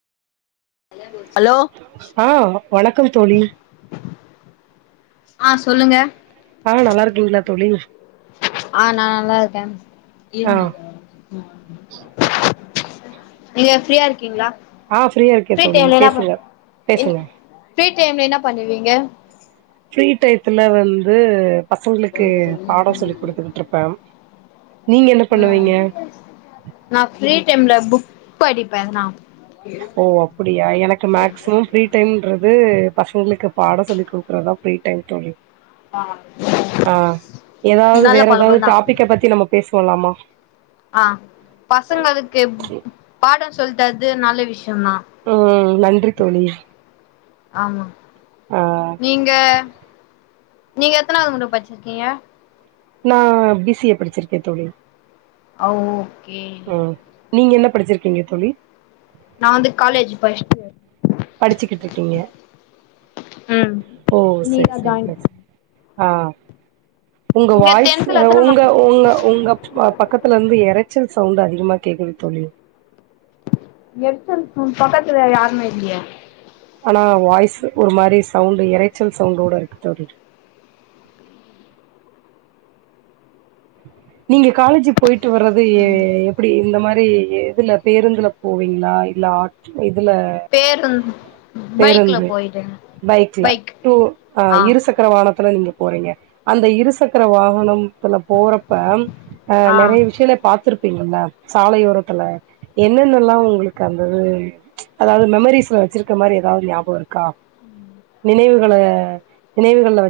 Hello ஆ வணக்கம் தோழி ஆ சொல்லுங்க ஆ நல்லாருக்கீங்களா தோழி ஆ நா நல்லாருக்கே ஆ நீங்க ஃப்ரீயாருக்கீங்ளா ஆ ஃப்ரீயாருக்கே தோழி பேசுங்க என் பேசுங்க ஃப்ரீ டைம்ல என்ன பண்ணுவீங்க ஃப்ரீ டயத்துல வந்து பசங்ளுக்கு பாடசொல்லி குடுத்துக்கிட்ருப்ப அ நா ஃப்ரீ டைம்ல புக் படிப்பே நா ஓ அப்புடியா எனக்கு மேக்சிமம் ஃப்ரீ டைம்ன்றது பசங்குளுக்கு பாடொ சொல்லி் குடுக்றதா ஃப்ரீ டைம் தோழி ஆ ஏதாவ்து நல்ல வேறஎதாவ்து பழக்கந்தா டாபிக்க பத்தி நம்ம பேசுவலாம்மா ஆ பசங்களுக்கு எப் பாடொ சொல்தரது நல்ல விஷ்யந்தா ம் நன்றி தோழி. ஆம்மா ஆ நீங்க நீங்க எத்தனாவ்து முர படிச்சிர்க்கீங்க நா பி சி ஏ படிச்சிருக்கே தோழி அவ் ஓக்கே ம் நீங்க என்ன படிச்சிருக்கிங்க தோழி? நா வந்து காலேஜ் ஃபஸ்ட் இயர் படிச்சுகிட்ருக்கிங்க ம் ஓ சரி இன்னிக்குதா சரி ஜாயின் சரி ஆ உங்க நீங்க வாய்ஸ் டென்த்ல எத்தன மார்க் உங்க உங்க உங்க அ பக்கத்துலருந்து எரச்சல் சவுண்ட் அதிகமா கேக்குது தோழி எரச்சல் சவுன் பக்கத்துல வேற யாருமே இல்லையே ஆனா வாய்ஸ் ஒரு மாரி சவுண்டு இரைச்சல் சவுண்டோட இருக்கு தோழி நீங்க காலேஜுக் போயிட்டு வர்றது ஏ ம் எ ப்படி இந்த மாரி இதுல பேருந்துல போவிங்களா இல்ல ஆட் இதுல பேருந்து பைக்ல பேருந்து போயிட்டேங்க பைக்ல பைக் டூ ஆ இருசக் கர வாகனத்துல நீங்க போறிங்க அந்த இருசக்கர வாகன த்துல போறப்ப ஆ நெறைய விஷயங்ள பாத்துருப்பிங்கல்ல சாலையோரத்துல என்னென்னல்லா உங்களுக்கு அந்தது அதாவது மெம்ரீஸ்ல வெச்சிருக்க மாரி ஏதாவது ஞாபக இருக் கா நினைவுகள நினைவுகள்ல